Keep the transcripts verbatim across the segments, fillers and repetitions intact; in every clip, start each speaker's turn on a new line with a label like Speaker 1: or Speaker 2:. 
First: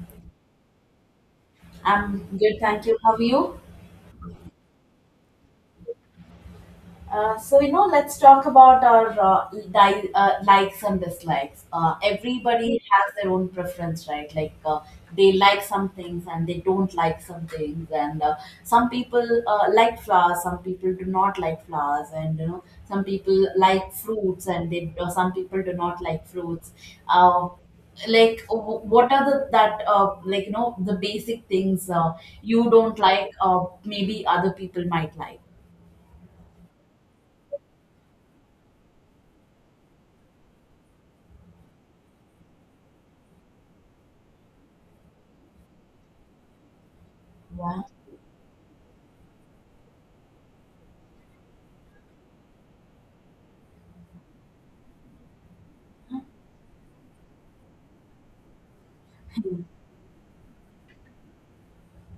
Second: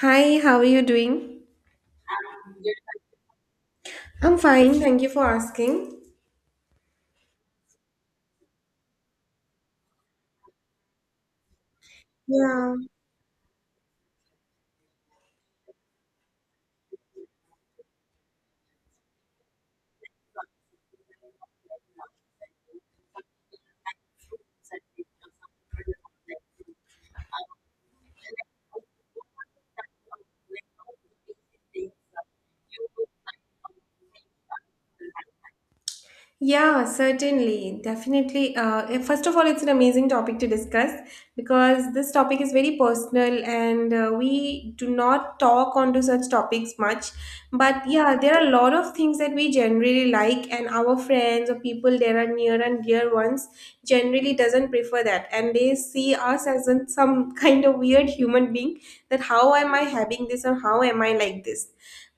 Speaker 1: Hi, how are you doing?
Speaker 2: I'm good, thank you. How are you?
Speaker 1: I'm fine, thank you for asking.
Speaker 2: Uh, so you know let's talk about our uh, di- uh, likes and dislikes. Uh, everybody
Speaker 1: Yeah.
Speaker 2: has their own preference, right? Like uh, they like some things and they don't like some things, and uh, some people uh, like flowers, some people do not like flowers. And you know, some people like fruits and they uh, some people do not like fruits. uh, like w- what are the that uh, like you know the basic things uh, you don't like, uh, maybe other people might like?
Speaker 1: Yeah, certainly, definitely. Uh, eh, first of all, it's an amazing topic to discuss because this topic is very personal, and uh, we do not talk onto such topics much.
Speaker 2: Yeah.
Speaker 1: But yeah, there are a lot of things that we generally like, and our friends or people there are near and dear ones generally doesn't prefer that, and they see us as in some kind of weird human being. That how am I having this, or how am I like this?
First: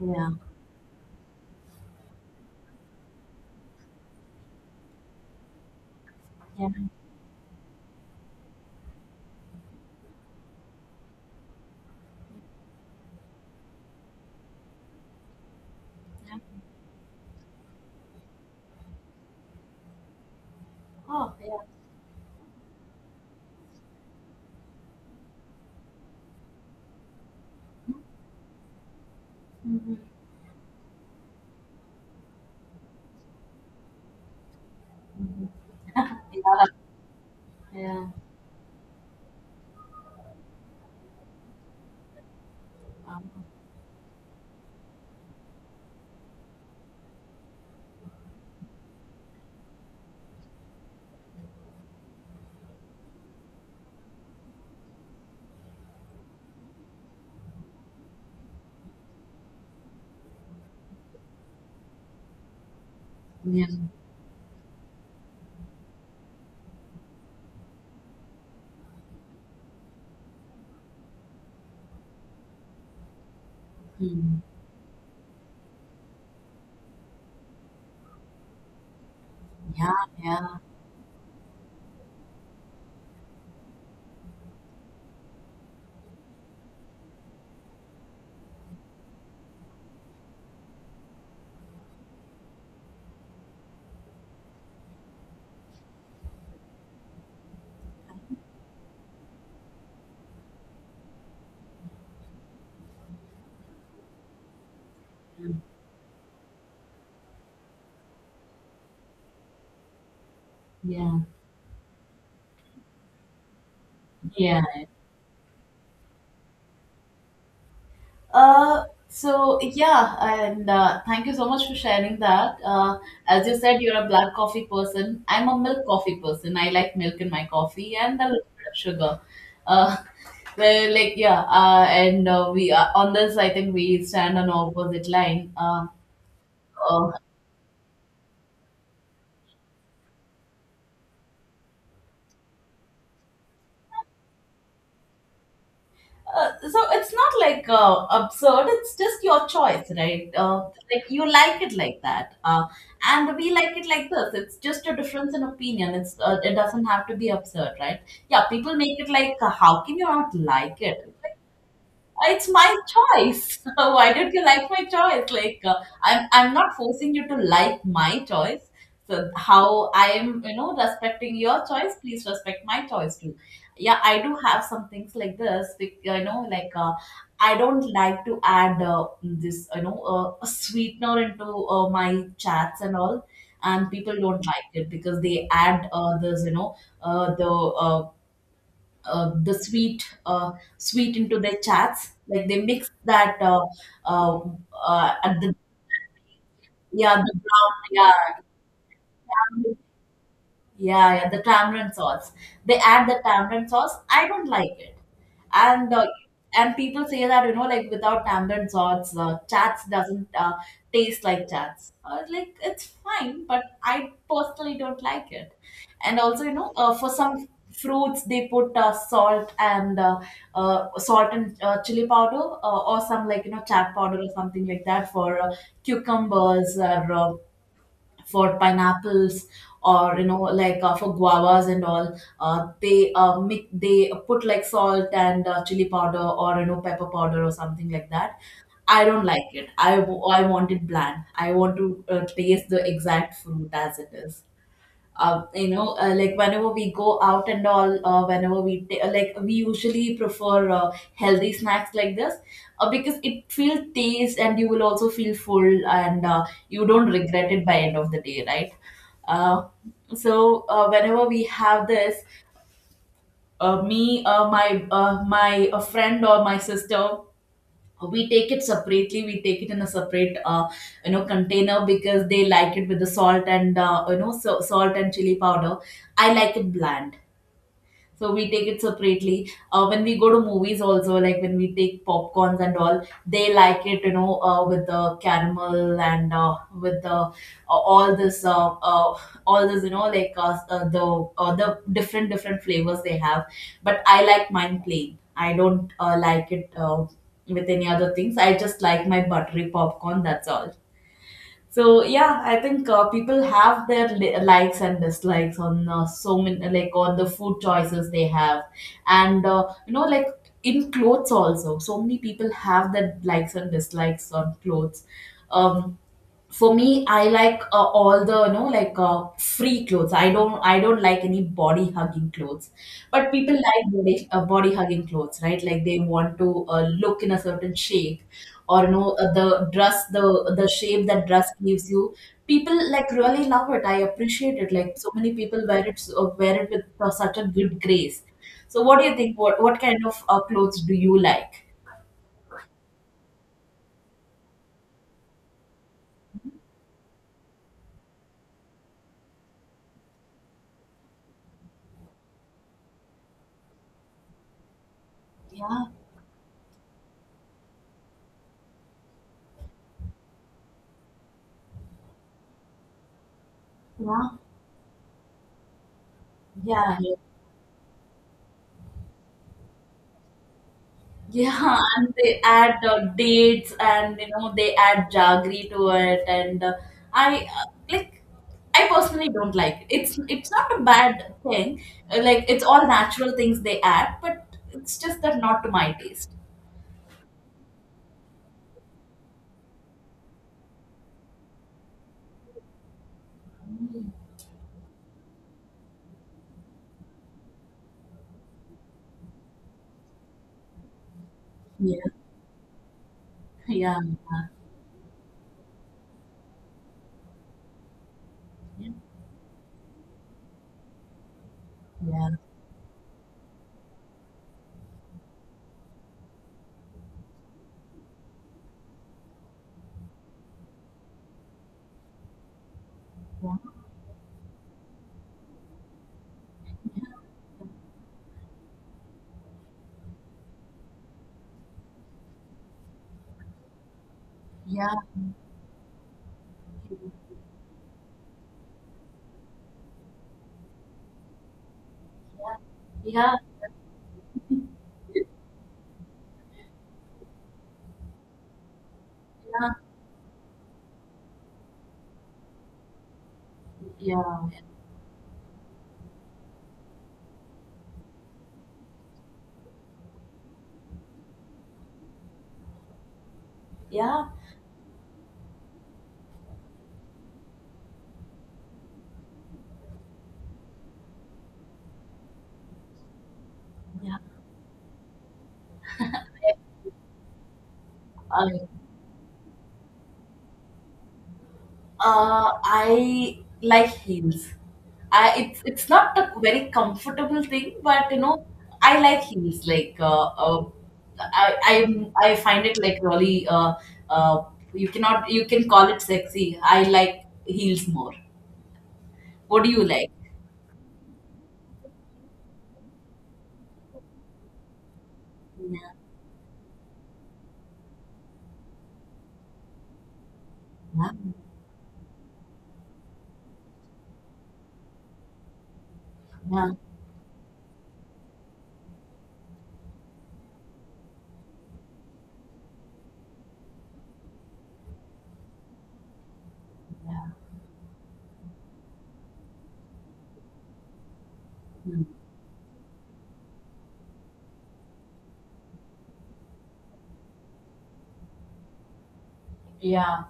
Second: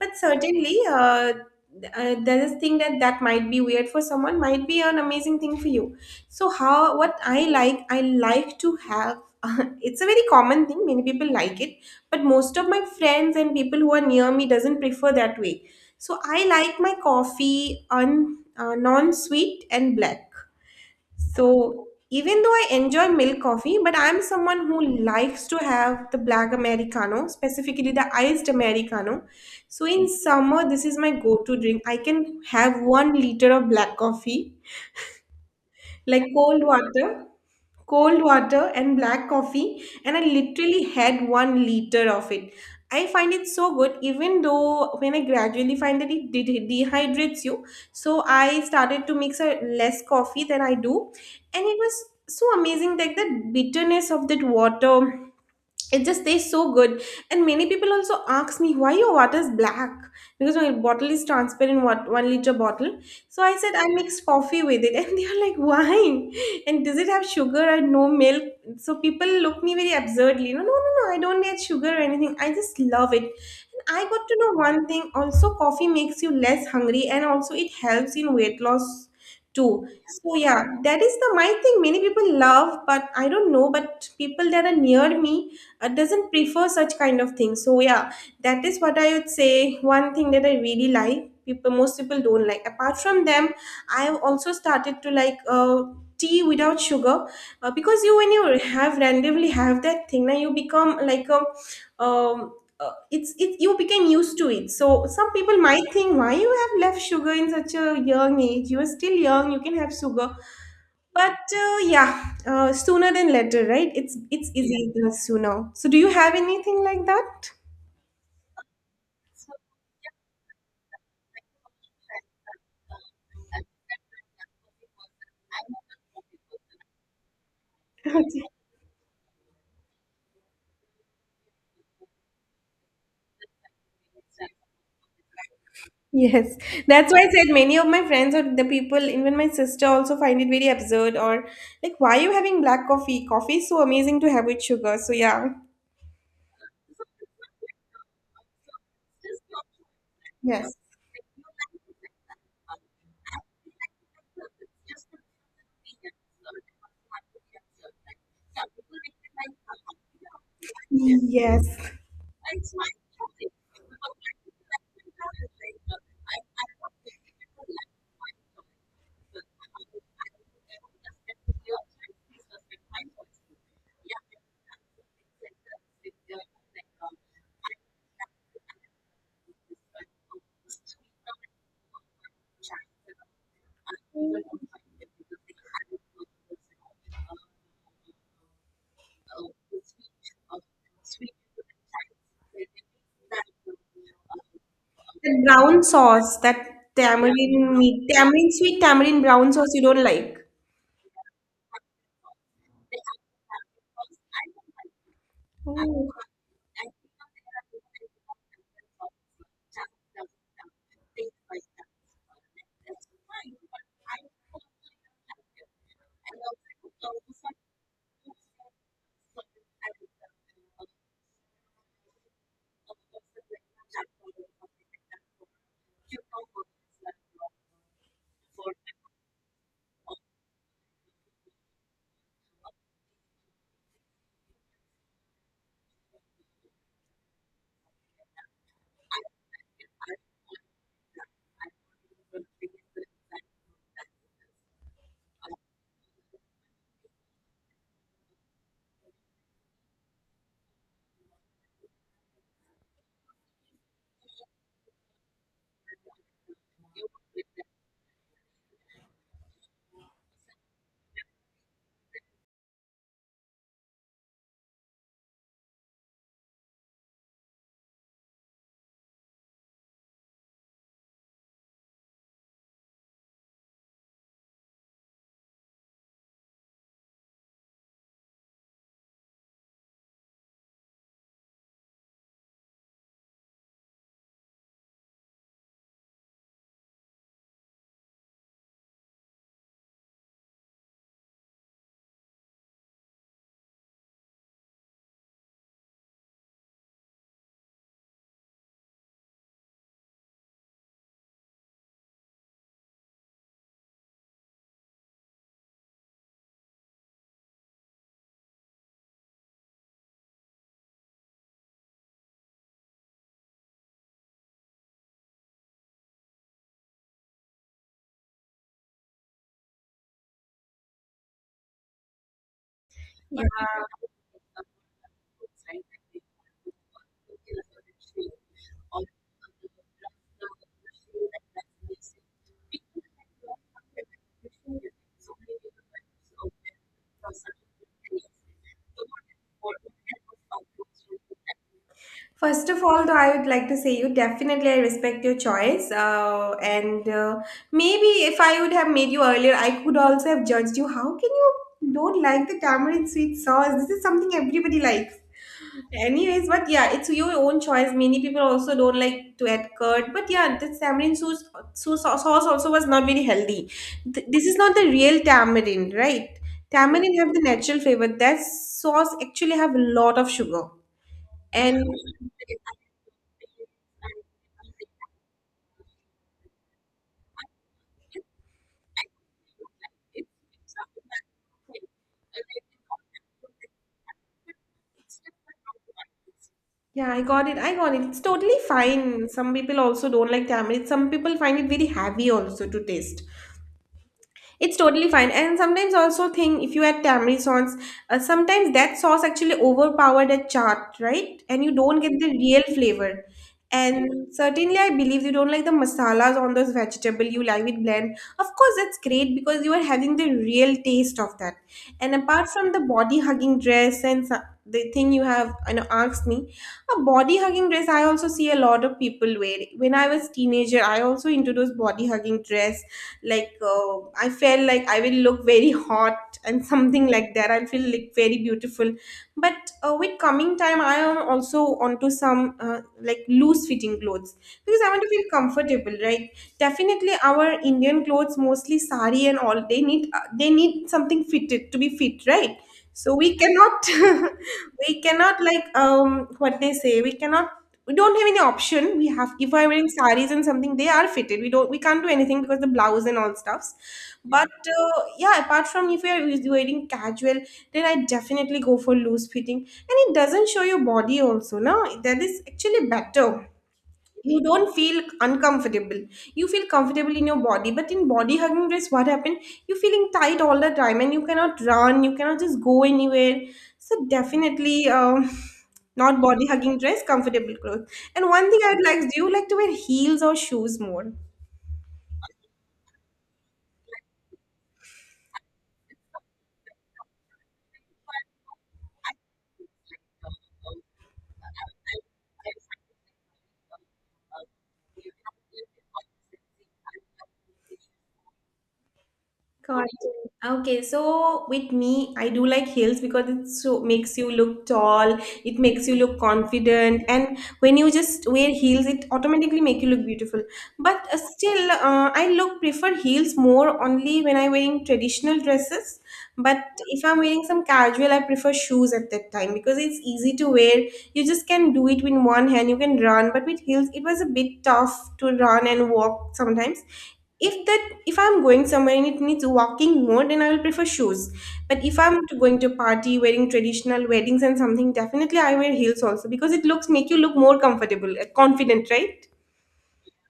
Speaker 1: But
Speaker 2: Yeah.
Speaker 1: certainly, uh, uh, there's this thing that that might be weird for someone might be an amazing thing for you. So
Speaker 2: Yeah,
Speaker 1: how, what i like i like to have, it's a very common thing, many people like it, but most of my friends and people who are near me doesn't prefer that way. So
Speaker 2: yeah.
Speaker 1: I like my coffee on uh, non-sweet and black.
Speaker 2: Oh, yeah.
Speaker 1: So even though I enjoy milk coffee, but I'm someone who likes to have the black Americano, specifically the iced Americano. So
Speaker 2: Mhm,
Speaker 1: in summer, this is my go-to drink. I can have one liter of black coffee,
Speaker 2: mhm.
Speaker 1: like cold
Speaker 2: Yeah,
Speaker 1: water,
Speaker 2: yeah.
Speaker 1: cold water and black coffee, and I literally had one liter of it. I
Speaker 2: Um,
Speaker 1: find it so good, even though when I gradually find that it de- de- dehydrates you. So I started to mix a less coffee than I do, and it was so amazing, like the bitterness of that water, it just tastes so good. And many people also ask me, why your water is black, because my bottle is transparent, what, one liter bottle. So I
Speaker 2: yeah.
Speaker 1: said I mix coffee with it, and they are like, why, and does it have sugar and no milk? So people look me very absurdly. No, no, no, no, I don't need sugar or anything, I just love it. And I got to
Speaker 2: Mm.
Speaker 1: know one thing also, coffee makes you less hungry and also it helps in weight loss too.
Speaker 2: Yeah,
Speaker 1: So
Speaker 2: yeah,
Speaker 1: yeah, that is the my thing, many people love, but I don't know, but people that are near me, uh, doesn't prefer such kind of things, so yeah, that is what I would say, one thing that I really like, people, most people don't like. Apart from them, I've also started to like uh, tea without sugar, uh, because you, when you have randomly have that thing, now you become like a um, uh, it's, it you became used to it, so some people
Speaker 2: mm,
Speaker 1: might think, why you have left sugar in such a young age, you are still young, you can have sugar.
Speaker 2: yeah,
Speaker 1: But uh, yeah, uh, sooner than later, right? It's it's
Speaker 2: yeah.
Speaker 1: easier the sooner. So do you have anything like that?
Speaker 2: Uh, so yeah, and uh, thank you so much for sharing that. Uh, as you said, you're a black coffee person. I'm a milk coffee person. I like milk in my coffee and a
Speaker 1: Okay.
Speaker 2: little bit of sugar. Uh, well, like yeah, uh, and uh, we uh, on this, I think we stand on opposite line. Uh,
Speaker 1: Yes,
Speaker 2: uh,
Speaker 1: that's why I said, many of my friends or the people, even my sister, also find it very absurd, or like, why are you having black coffee? Coffee is so amazing to have with sugar. So yeah,
Speaker 2: Uh, so it's not like uh, absurd, it's just your choice, right? Uh,
Speaker 1: yes,
Speaker 2: like you like it like that, uh, and we like it like this. It's just a difference in opinion. It's uh, it doesn't have to be absurd, right? Yeah, people make it like, uh, how can you not like it?
Speaker 1: yes.
Speaker 2: It's my choice. Why don't you like my choice? Like uh, I'm I'm not forcing you to like my choice. So how I am, you know, respecting your choice, please respect my choice too. Yeah, I do have some things like this. bec- You know, like uh, I don't like to add uh, this, you know, uh, a sweetener into uh, my chats and all, and people don't like it because they add uh, this, you know, uh, the uh, uh, the sweet, uh, sweet into their chats, like they mix that uh, uh, uh, at
Speaker 1: The
Speaker 2: the
Speaker 1: brown sauce, that
Speaker 2: yeah the
Speaker 1: tamarind meat,
Speaker 2: brown
Speaker 1: tamarind sweet tamarind brown sauce,
Speaker 2: yeah
Speaker 1: you don't like.
Speaker 2: yeah, yeah, the tamarind sauce. They add the tamarind sauce. I don't like it, and uh,
Speaker 1: Oh.
Speaker 2: and people say that, you know, like without tamarind sauce, uh, chats doesn't uh, taste like chats. Uh, like, it's fine, but I personally don't like it. And also, you know, uh, for some fruits they put uh, salt and uh, uh, salt and uh, chili powder, uh, or some, like, you know, chat powder or something like that for uh, cucumbers or uh, for pineapples, or you know, like uh, for guavas and all. Uh, they uh, make they put like salt and uh, chili powder, or you know, pepper powder or something like that. I don't like it. i, w- I want it bland, I want to uh, taste the exact fruit as it is. Uh, you know, uh, like whenever we go out and all, uh, whenever we ta- uh, like we usually prefer uh, healthy snacks like this, uh, because it feels taste and you will also feel full, and uh, you don't regret it by end of the day, right? Uh, so uh, whenever we have this, uh, me uh, my uh, my a friend or my sister, we take it separately. We take it in a separate, uh, you know, container, because they like it with the salt and uh, you know, so, salt and chili powder. I like it bland, so we take it separately. Uh, when we go to movies also, like when we take popcorns and all, they like it, you know, uh, with the caramel and uh, with the uh, all this, uh, uh, all this, you know, like uh, uh, the uh, the different different flavors they have. But I like mine plain. I don't uh, like it uh, with any other things. I just like my buttery popcorn. That's all. So yeah, I think uh, people have their li- likes and dislikes on, uh, so many, like on the food choices they have, and uh, you know, like in clothes also. So many people have their likes and dislikes on clothes. Um, for me, I like uh, all the, you know, like uh, free clothes. i don't I don't like any body hugging clothes. But people like body, uh, body hugging clothes, right? Like they want to uh, look in a certain shape, or you know, uh, the dress the the shape that dress gives you. People like really love it. I appreciate it. Like so many people wear it, uh, wear it with uh, such a good grace. So what do you think, what what kind of uh, clothes do you like?
Speaker 1: First of all, though, I would like to say, you definitely, I respect your choice. Uh, and uh, maybe if I would have made you earlier, I could also have judged you. How can you don't like the tamarind sweet sauce? This is something everybody likes.
Speaker 2: Yeah.
Speaker 1: Anyways, but yeah, it's your own choice. Many people also don't like to add curd, but yeah, the tamarind sauce, sauce, sauce also was not very healthy. Th- this is not the real tamarind, right?
Speaker 2: Yeah. Yeah.
Speaker 1: Tamarind have the natural flavor. That sauce actually have a lot of sugar
Speaker 2: Yeah,
Speaker 1: and,
Speaker 2: and they add uh, dates, and you know, they add jaggery to it, and uh, I uh, like. I personally don't like it. It's it's not a bad thing. uh, Like, it's all natural things they add, but it's just that not to my taste.
Speaker 1: yeah, I got it. I got it. It's totally fine. Some people also don't like tamarind. Some people find it very heavy also to taste. It's totally fine. And sometimes also think, if you add tamarind sauce, uh, sometimes that sauce actually overpowered a chaat, right? And you don't
Speaker 2: Yeah,
Speaker 1: get the real flavor.
Speaker 2: yeah,
Speaker 1: And certainly, I believe you don't like the masalas on those vegetable. You like it blend. Of course,
Speaker 2: yeah,
Speaker 1: that's great because you are having the real taste of that. And
Speaker 2: yeah,
Speaker 1: apart from the body hugging dress and so- the thing you have, you know, asked me, a body hugging dress, I also see a lot of people wear. When I was teenager, I also into those body hugging dress, like uh, I felt like I will look very hot and something like that, I'll feel like very beautiful. But uh, with coming time I am also onto some uh, like loose fitting clothes, because
Speaker 2: yeah,
Speaker 1: I want to
Speaker 2: yeah,
Speaker 1: feel comfortable, right? Definitely our Indian clothes mostly sari and all, they need uh, they need something fitted to be fit, right?
Speaker 2: yeah,
Speaker 1: So
Speaker 2: yeah,
Speaker 1: we cannot, we cannot, like, um what they say, we cannot, we don't have any option. We have, if I'm
Speaker 2: yeah,
Speaker 1: wearing saris and something, they are fitted. We don't, we can't do anything because the blouse and all stuffs.
Speaker 2: yeah,
Speaker 1: But uh, yeah, apart from, if you're wearing casual, then I definitely go for loose fitting, and it doesn't show your body also. Now that is actually better,
Speaker 2: yeah.
Speaker 1: you don't feel uncomfortable, you feel comfortable in your body. But in body hugging race, what happened, you're feeling tight all the time and you cannot run, you cannot just go anywhere. So
Speaker 2: Yeah.
Speaker 1: definitely, um, not body hugging dress, comfortable clothes. And one thing
Speaker 2: Yeah.
Speaker 1: I'd like, do you like to wear heels or shoes more?
Speaker 2: Uh, I like heels. I, it's it's not a very comfortable thing, but you know, I like heels. Like uh, uh, I I I find it like really uh, uh, you cannot, you can call it sexy. I like heels more. What do you
Speaker 1: Got,
Speaker 2: like?
Speaker 1: okay, so with me, I do like heels because it so makes you look tall, it makes
Speaker 2: Yeah,
Speaker 1: you look confident, and when you just wear heels, it automatically make you look beautiful. But
Speaker 2: yeah,
Speaker 1: uh, still, uh, I look prefer heels more only when I'm wearing traditional dresses. But
Speaker 2: yeah.
Speaker 1: if I'm wearing some casual, I prefer shoes at that time because it's easy to wear. You just can do it with one hand, you can run. But with heels, it was a bit tough to run and walk sometimes. If that, if I'm going somewhere and it needs walking more, then I will prefer shoes. But if
Speaker 2: Mm.
Speaker 1: I'm to- going to party, wearing traditional weddings and something, definitely I wear heels also because it looks make you look more comfortable, uh, confident, right?
Speaker 2: Yeah,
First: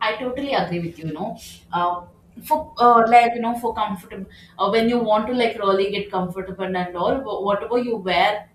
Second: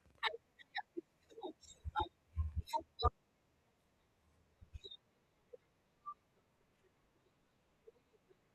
Speaker 2: I totally agree with you. You know, uh, for uh, like you know, for comfortable, uh, when you want to like really get comfortable and all, wh- whatever you wear,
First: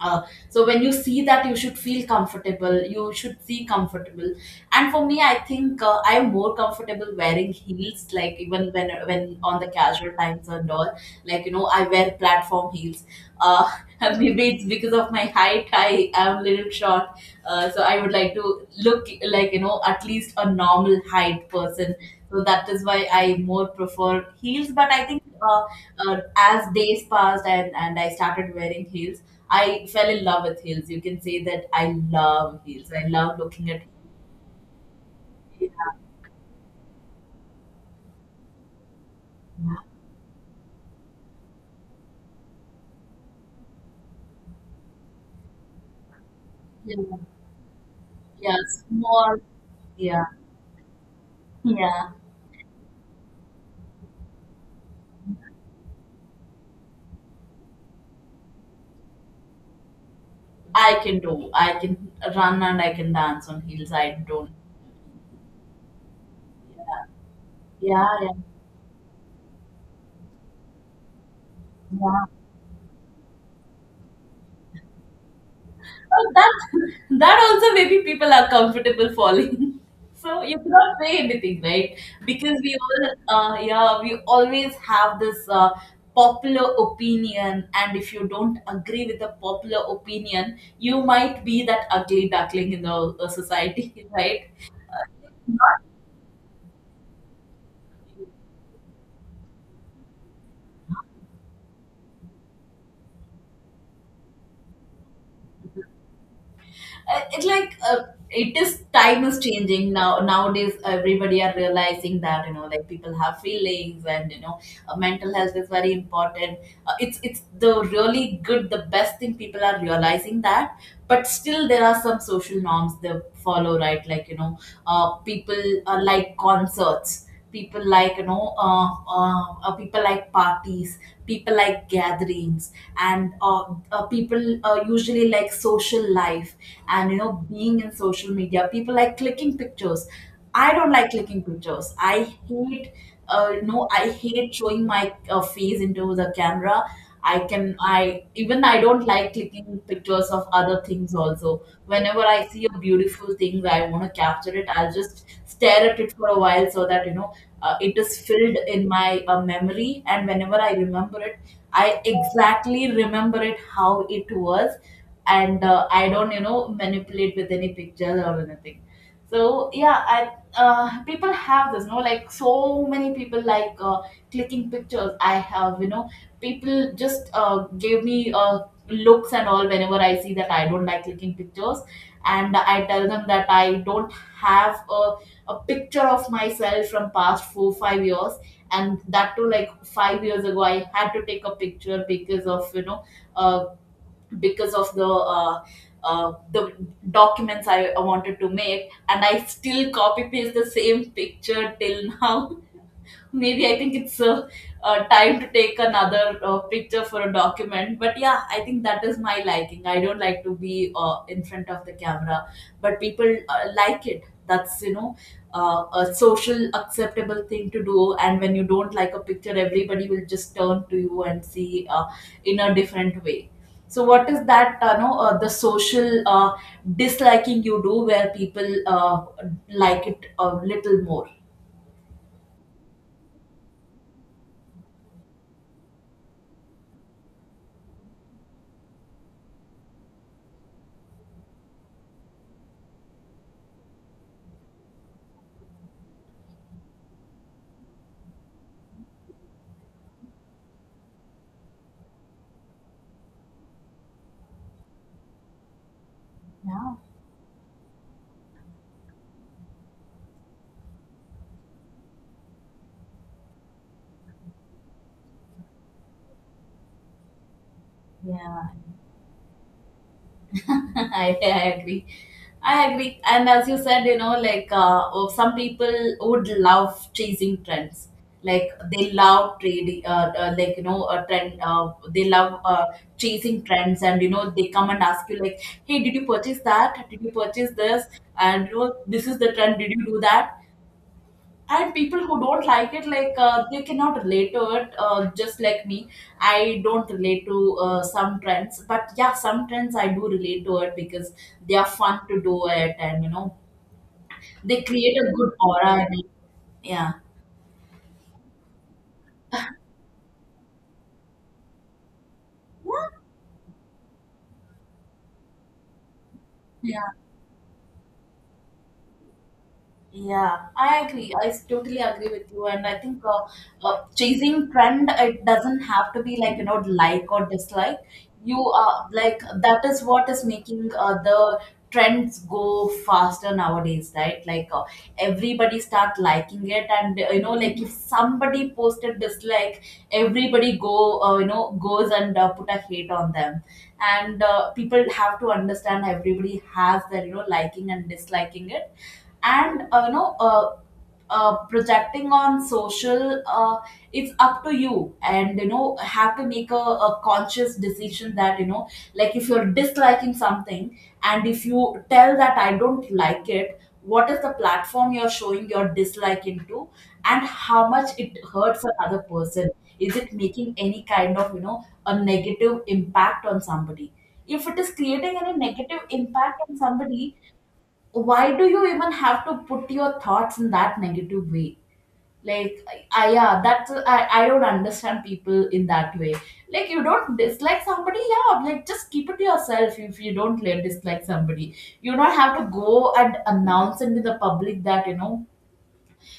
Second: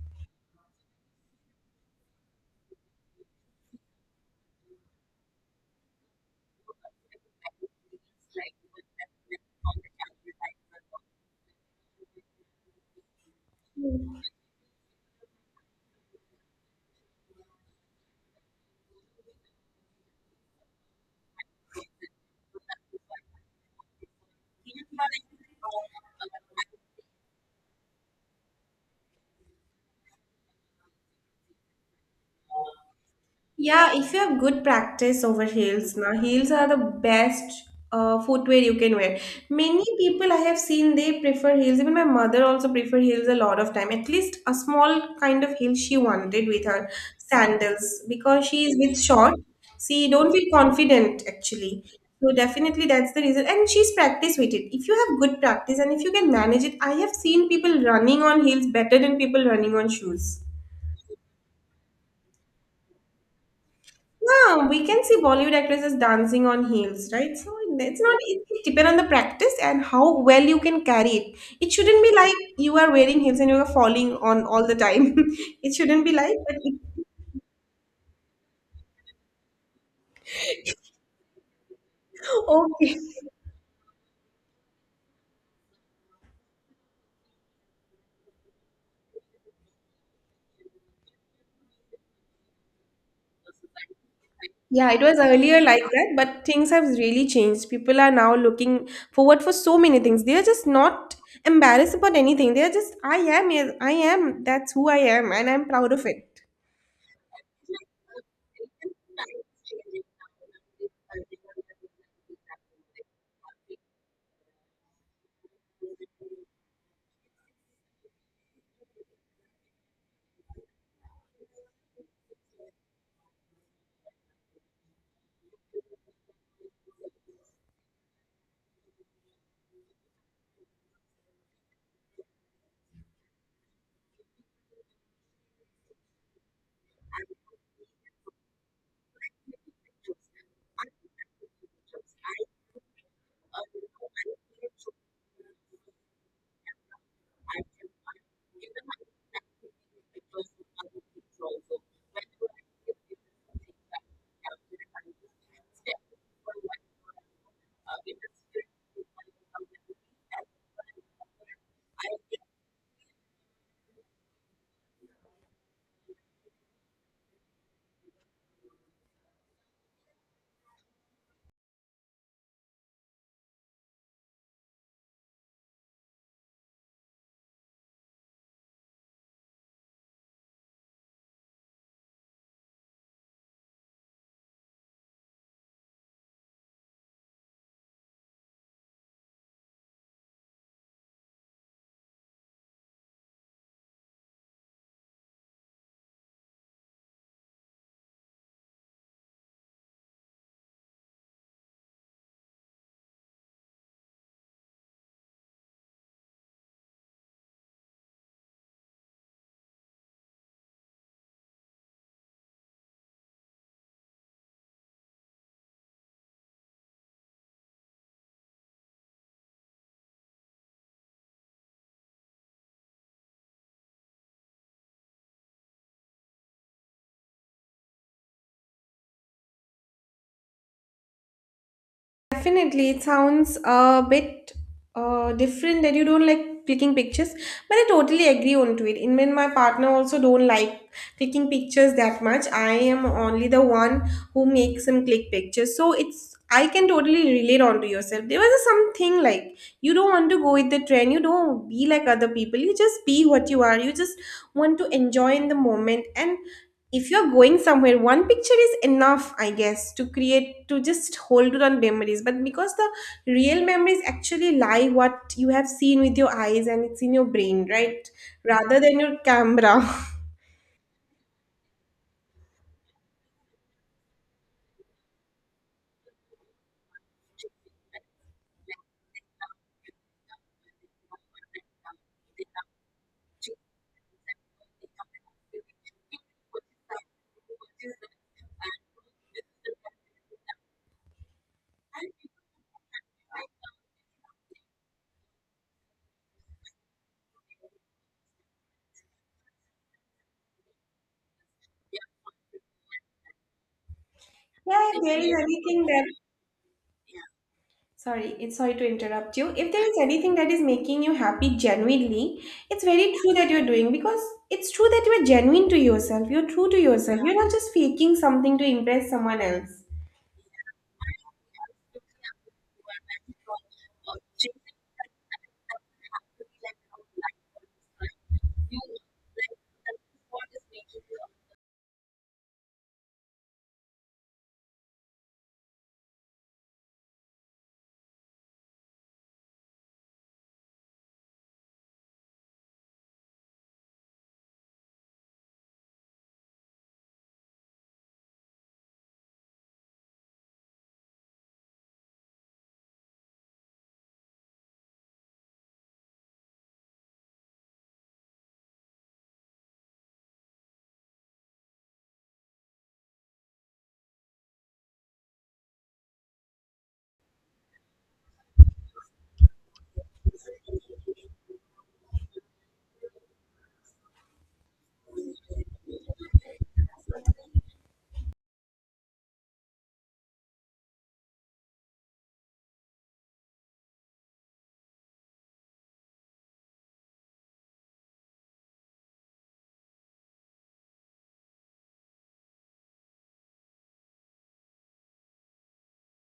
Speaker 2: uh, so when you see that, you should feel comfortable, you should see comfortable. And for me, I think uh, I am more comfortable wearing heels, like even when when on the casual times and all, like you know, I wear platform heels. uh, Maybe it's because of my height, I am a little short. Uh, so I would like to look like, you know, at least a normal height person. So that is why I more prefer heels. But I think uh, uh, as days passed and, and I started wearing heels, I fell in love with heels. You can say that I love heels. I love looking at
Speaker 1: Yeah, if you have good practice over
Speaker 2: heels.
Speaker 1: heels, now heels are the best uh, footwear you can wear. Many people I have seen they prefer heels. Even my mother also prefer heels a lot of time. At least a small kind of heel she wanted with her
Speaker 2: Yeah,
Speaker 1: sandals because
Speaker 2: yeah,
Speaker 1: she is with short.
Speaker 2: small.
Speaker 1: She
Speaker 2: Yeah,
Speaker 1: don't feel confident actually.
Speaker 2: yeah.
Speaker 1: So definitely that's the reason. And she's practiced with it. If you have good practice and if you can manage it, I have seen people running on heels better than people running on shoes.
Speaker 2: I can do, I can run and I can dance on heels. I don't.
Speaker 1: Yeah, we can see Bollywood actresses dancing on heels, right? So it's not,
Speaker 2: Yeah.
Speaker 1: it depends on the practice and how well you can carry it. It shouldn't be
Speaker 2: Yeah.
Speaker 1: like you are wearing heels and you are falling on all the time. It shouldn't be
Speaker 2: So
Speaker 1: like,
Speaker 2: that,
Speaker 1: but it,
Speaker 2: that also maybe people are comfortable falling. So you cannot say anything, right? Because we
Speaker 1: okay.
Speaker 2: all, uh, yeah, we always have this uh, popular opinion, and if you don't agree with the popular opinion, you might be that ugly duckling in the uh, society, right?
Speaker 1: Yeah, it was earlier like that, but things have really changed. People are now looking forward for so many things. They are just not embarrassed about anything. They are just, I am, yes, I am, that's who I am, and I'm proud of it.
Speaker 2: uh, it like uh, it is Time is changing now, nowadays everybody are realizing that, you know, like people have feelings, and you know, uh, mental health is very important. uh, it's it's the really good, the best thing people are realizing that. But still there are some social norms they follow, right? Like you know, uh, people uh, like concerts, people like, you know, uh, uh, uh, people like parties, people like gatherings, and uh, uh, people uh, usually like social life. And you know, being in social media, people like clicking pictures. I don't like clicking pictures. I hate, uh, no, I hate showing my uh, face into the camera. I can I even I don't like clicking pictures of other things also. Whenever I see a beautiful thing, I want to capture it, I'll just stare at it for a while so that, you know, uh, it is filled in my uh, memory, and whenever I remember it, I exactly remember it how it was. And uh, I don't, you know, manipulate with any pictures or anything. So yeah, I, uh, people have this, no, like so many people like uh, clicking pictures. I have, you know, people just uh, gave me uh, looks and all whenever I see that I don't like clicking pictures, and I tell them that I don't have a, a picture of myself from past four five years, and that too, like five years ago, I had to take a picture because of, you know, uh, because of the uh, uh, the documents I wanted to make, and I still copy paste the same picture till now. Maybe I think it's uh, uh, time to take another uh, picture for a document. But yeah, I think that is my liking. I don't like to be uh, in front of the camera, but people uh, like it. That's, you know, uh, a social acceptable thing to do. And when you don't like a picture, everybody will just turn to you and see uh, in a different way. So what is that? Uh, no, uh, the social uh, disliking you do where people uh, like it a little more.
Speaker 1: Definitely, it sounds a bit uh, different that you don't like clicking pictures, but I totally agree on to it. In when my partner also don't like clicking pictures that much. I am only the one who makes him click pictures, so it's, I can totally relate onto yourself. There was something like you don't want to go with the trend, you don't be like other people. You just be what you are. You just want to enjoy in the moment. And
Speaker 2: Yeah.
Speaker 1: if you're going somewhere, one picture is enough, I guess, to create, to just hold on memories, but because the real memories actually lie what you have seen with your eyes and it's in your brain, right,
Speaker 2: Yeah.
Speaker 1: rather than your camera.
Speaker 2: I, I agree. I agree. And as you said, you know, like uh, oh, some people would love chasing trends. Like they love trading, uh, uh, like, you know, a trend. Uh, they love uh, chasing trends, and you know, they come and ask you, like, "Hey, did you purchase that? Did you purchase this? And you know, this is the trend. Did you do that?" And people who don't like it, like uh, they cannot relate to it uh, just like me. I don't relate to uh, some trends, but yeah, some trends I do relate to it because they are fun to do it and you know they
Speaker 1: Yeah, if
Speaker 2: create
Speaker 1: there
Speaker 2: a
Speaker 1: is
Speaker 2: good
Speaker 1: anything that,
Speaker 2: aura. And yeah,
Speaker 1: sorry, it's sorry to interrupt you, if there is anything that is making you happy genuinely, it's very true that you're doing, because it's true that you are genuine to yourself, you're true to
Speaker 2: yeah,
Speaker 1: yourself, you're not just faking something to impress someone else.
Speaker 2: yeah, I agree. I s- totally agree with you. And I think uh, uh, chasing trend, it doesn't have to be like, you know, like or dislike. You are like, that is what is making uh, the trends go faster nowadays, right? Like uh, everybody start liking it. And, uh, you know, like if somebody posted dislike, everybody go, uh, you know, goes and uh, put a hate on them. And uh, people have to understand everybody has their, you know, liking and disliking it and uh, you know uh, uh, projecting on social uh, it's up to you, and you know, have to make a, a conscious decision that you know, like if you're disliking something, and if you tell that I don't like it, what is the platform you're showing your dislike into, and how much it hurts another person. Is it making any kind of, you know, a negative impact on somebody? If it is creating any negative impact on somebody, why do you even have to put your thoughts in that negative way? Like I, yeah, that's, I, I don't understand people in that way. Like you don't dislike somebody. Yeah, like just keep it to yourself. If you don't like, dislike somebody, you don't have to go and announce it in the public that you know,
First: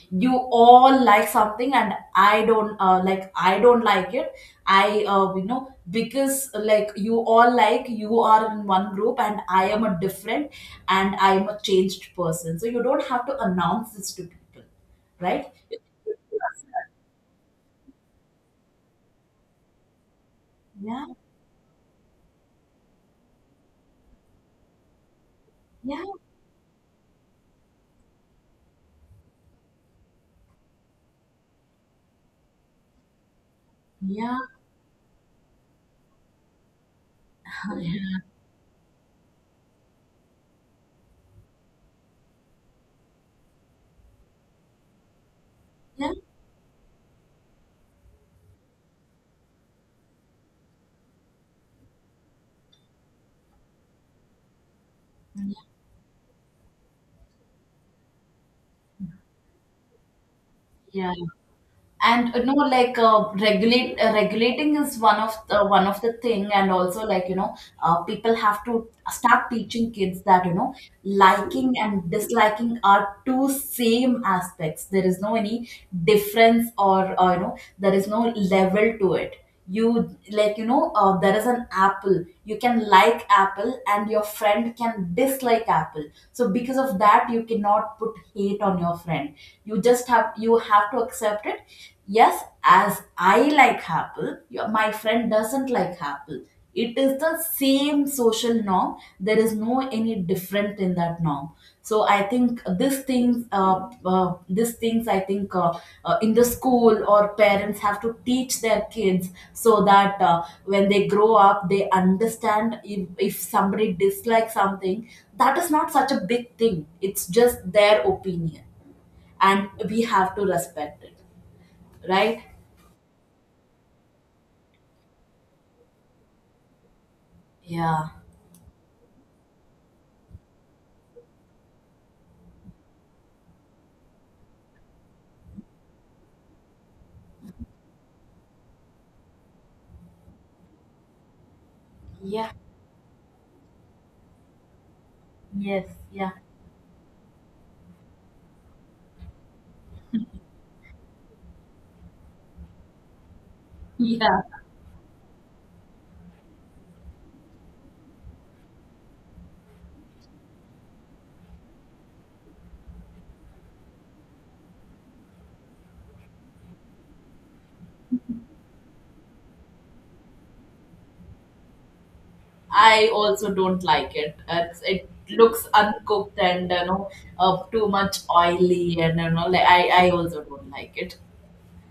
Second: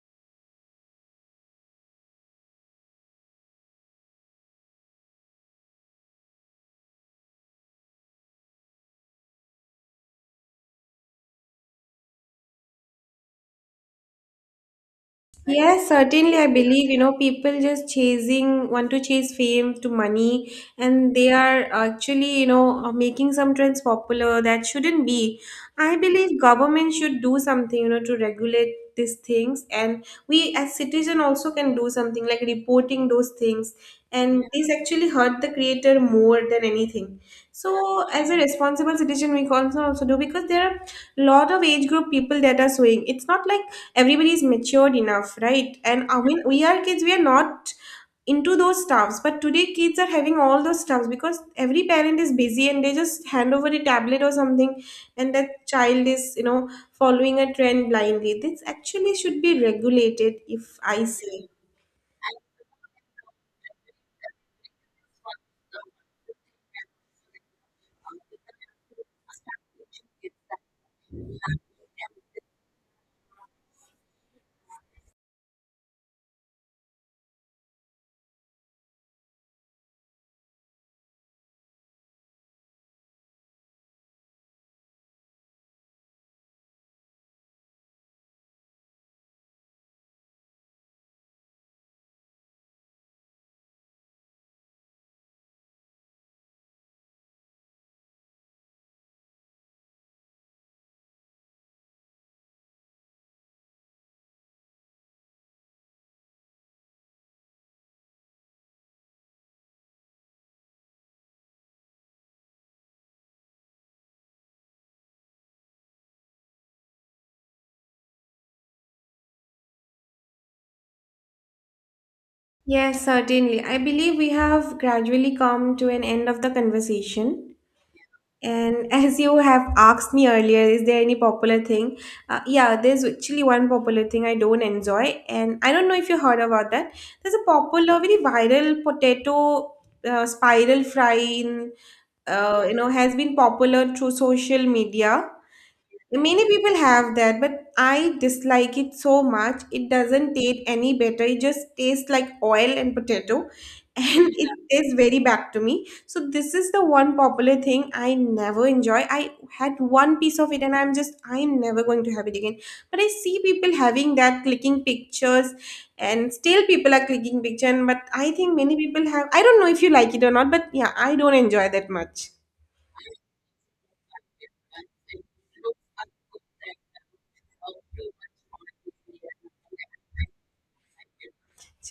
Speaker 2: you all like something and I don't, uh, like I don't like it. I uh, you know, because like you all like, you are in one group and I am a different, and I am a changed person, so you don't have to announce this to people, right?
Speaker 1: Yes, certainly. I believe, you know, people just chasing, want to chase fame to money,
Speaker 2: Yeah.
Speaker 1: and they are actually, you know, uh, making some trends popular that shouldn't be. I
Speaker 2: Yeah.
Speaker 1: believe government should do something, you know, to regulate these things, and we as citizen also can do something like reporting those things.
Speaker 2: Yeah.
Speaker 1: And this actually hurt the creator more than anything.
Speaker 2: Yeah.
Speaker 1: So, as a responsible citizen, we can also also do, because there are lot of age group people that are suing. It's not like everybody is matured enough, right? And
Speaker 2: Yeah.
Speaker 1: I mean, we are kids, we are not into those stuffs, but today kids are having all those stuffs because every parent is busy and they just hand over a tablet or something, and that child is, you know, following a trend blindly, this actually should be regulated, if I
Speaker 2: Yeah.
Speaker 1: say.
Speaker 2: And uh, no, like uh, regulate uh, regulating is one of the one of the thing, and also, like, you know, uh, people have to start teaching kids that you know, liking and disliking are two same aspects. There is no any difference or uh, you know, there is no level to it. You like, you know, uh, there is an apple, you can like apple and your friend can dislike apple. So because of that, you cannot put hate on your friend. You just have you have to accept it. Yes, as I like apple, your, my friend doesn't like apple. It is the same social norm, there is no any different in that norm. So I think these things, uh, uh, these things, I think uh, uh, in the school or parents have to teach their kids, so that uh, when they grow up they understand if, if somebody dislikes something, that is not such a big thing, it's just their opinion, and we have to respect it, right?
Speaker 1: Yes, certainly. I believe we have gradually come to an end of the conversation.
Speaker 2: Yeah.
Speaker 1: And as you have asked me earlier, is there any popular thing? Uh, yeah, there's actually one popular thing I don't enjoy, and I don't know if you heard about that. There's a popular, very viral potato uh, spiral fry in,
Speaker 2: Yeah.
Speaker 1: uh, you know, has been popular through social media.
Speaker 2: Yes. Yeah.
Speaker 1: Many people have that, but I dislike it so much. It doesn't taste any better. It just tastes like oil and potato, and
Speaker 2: Yeah.
Speaker 1: it tastes very bad to me. So this is the one popular thing I never enjoy. I had one piece of it, and I'm just, I'm never going to have it again. But I see people having that, clicking pictures, and still people are clicking picture. and- But I think many people have. I don't know if you like it or not, but yeah, I don't enjoy that much.
Speaker 2: I also don't like it. It's, it looks uncooked and you know uh, too much oily, and you know, like I, I also don't like it.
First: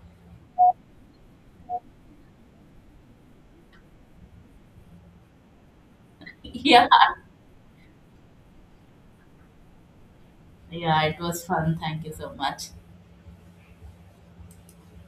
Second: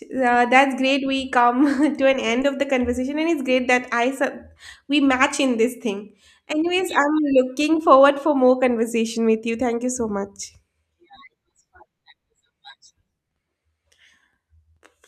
Speaker 1: Uh, that's great. We come to an end of the conversation, and it's great that I sub- we match in this thing.
Speaker 2: Yeah.
Speaker 1: Anyways, I'm looking forward for more conversation with you. Thank you so much.
Speaker 2: Yeah, it was fun. Thank you so much.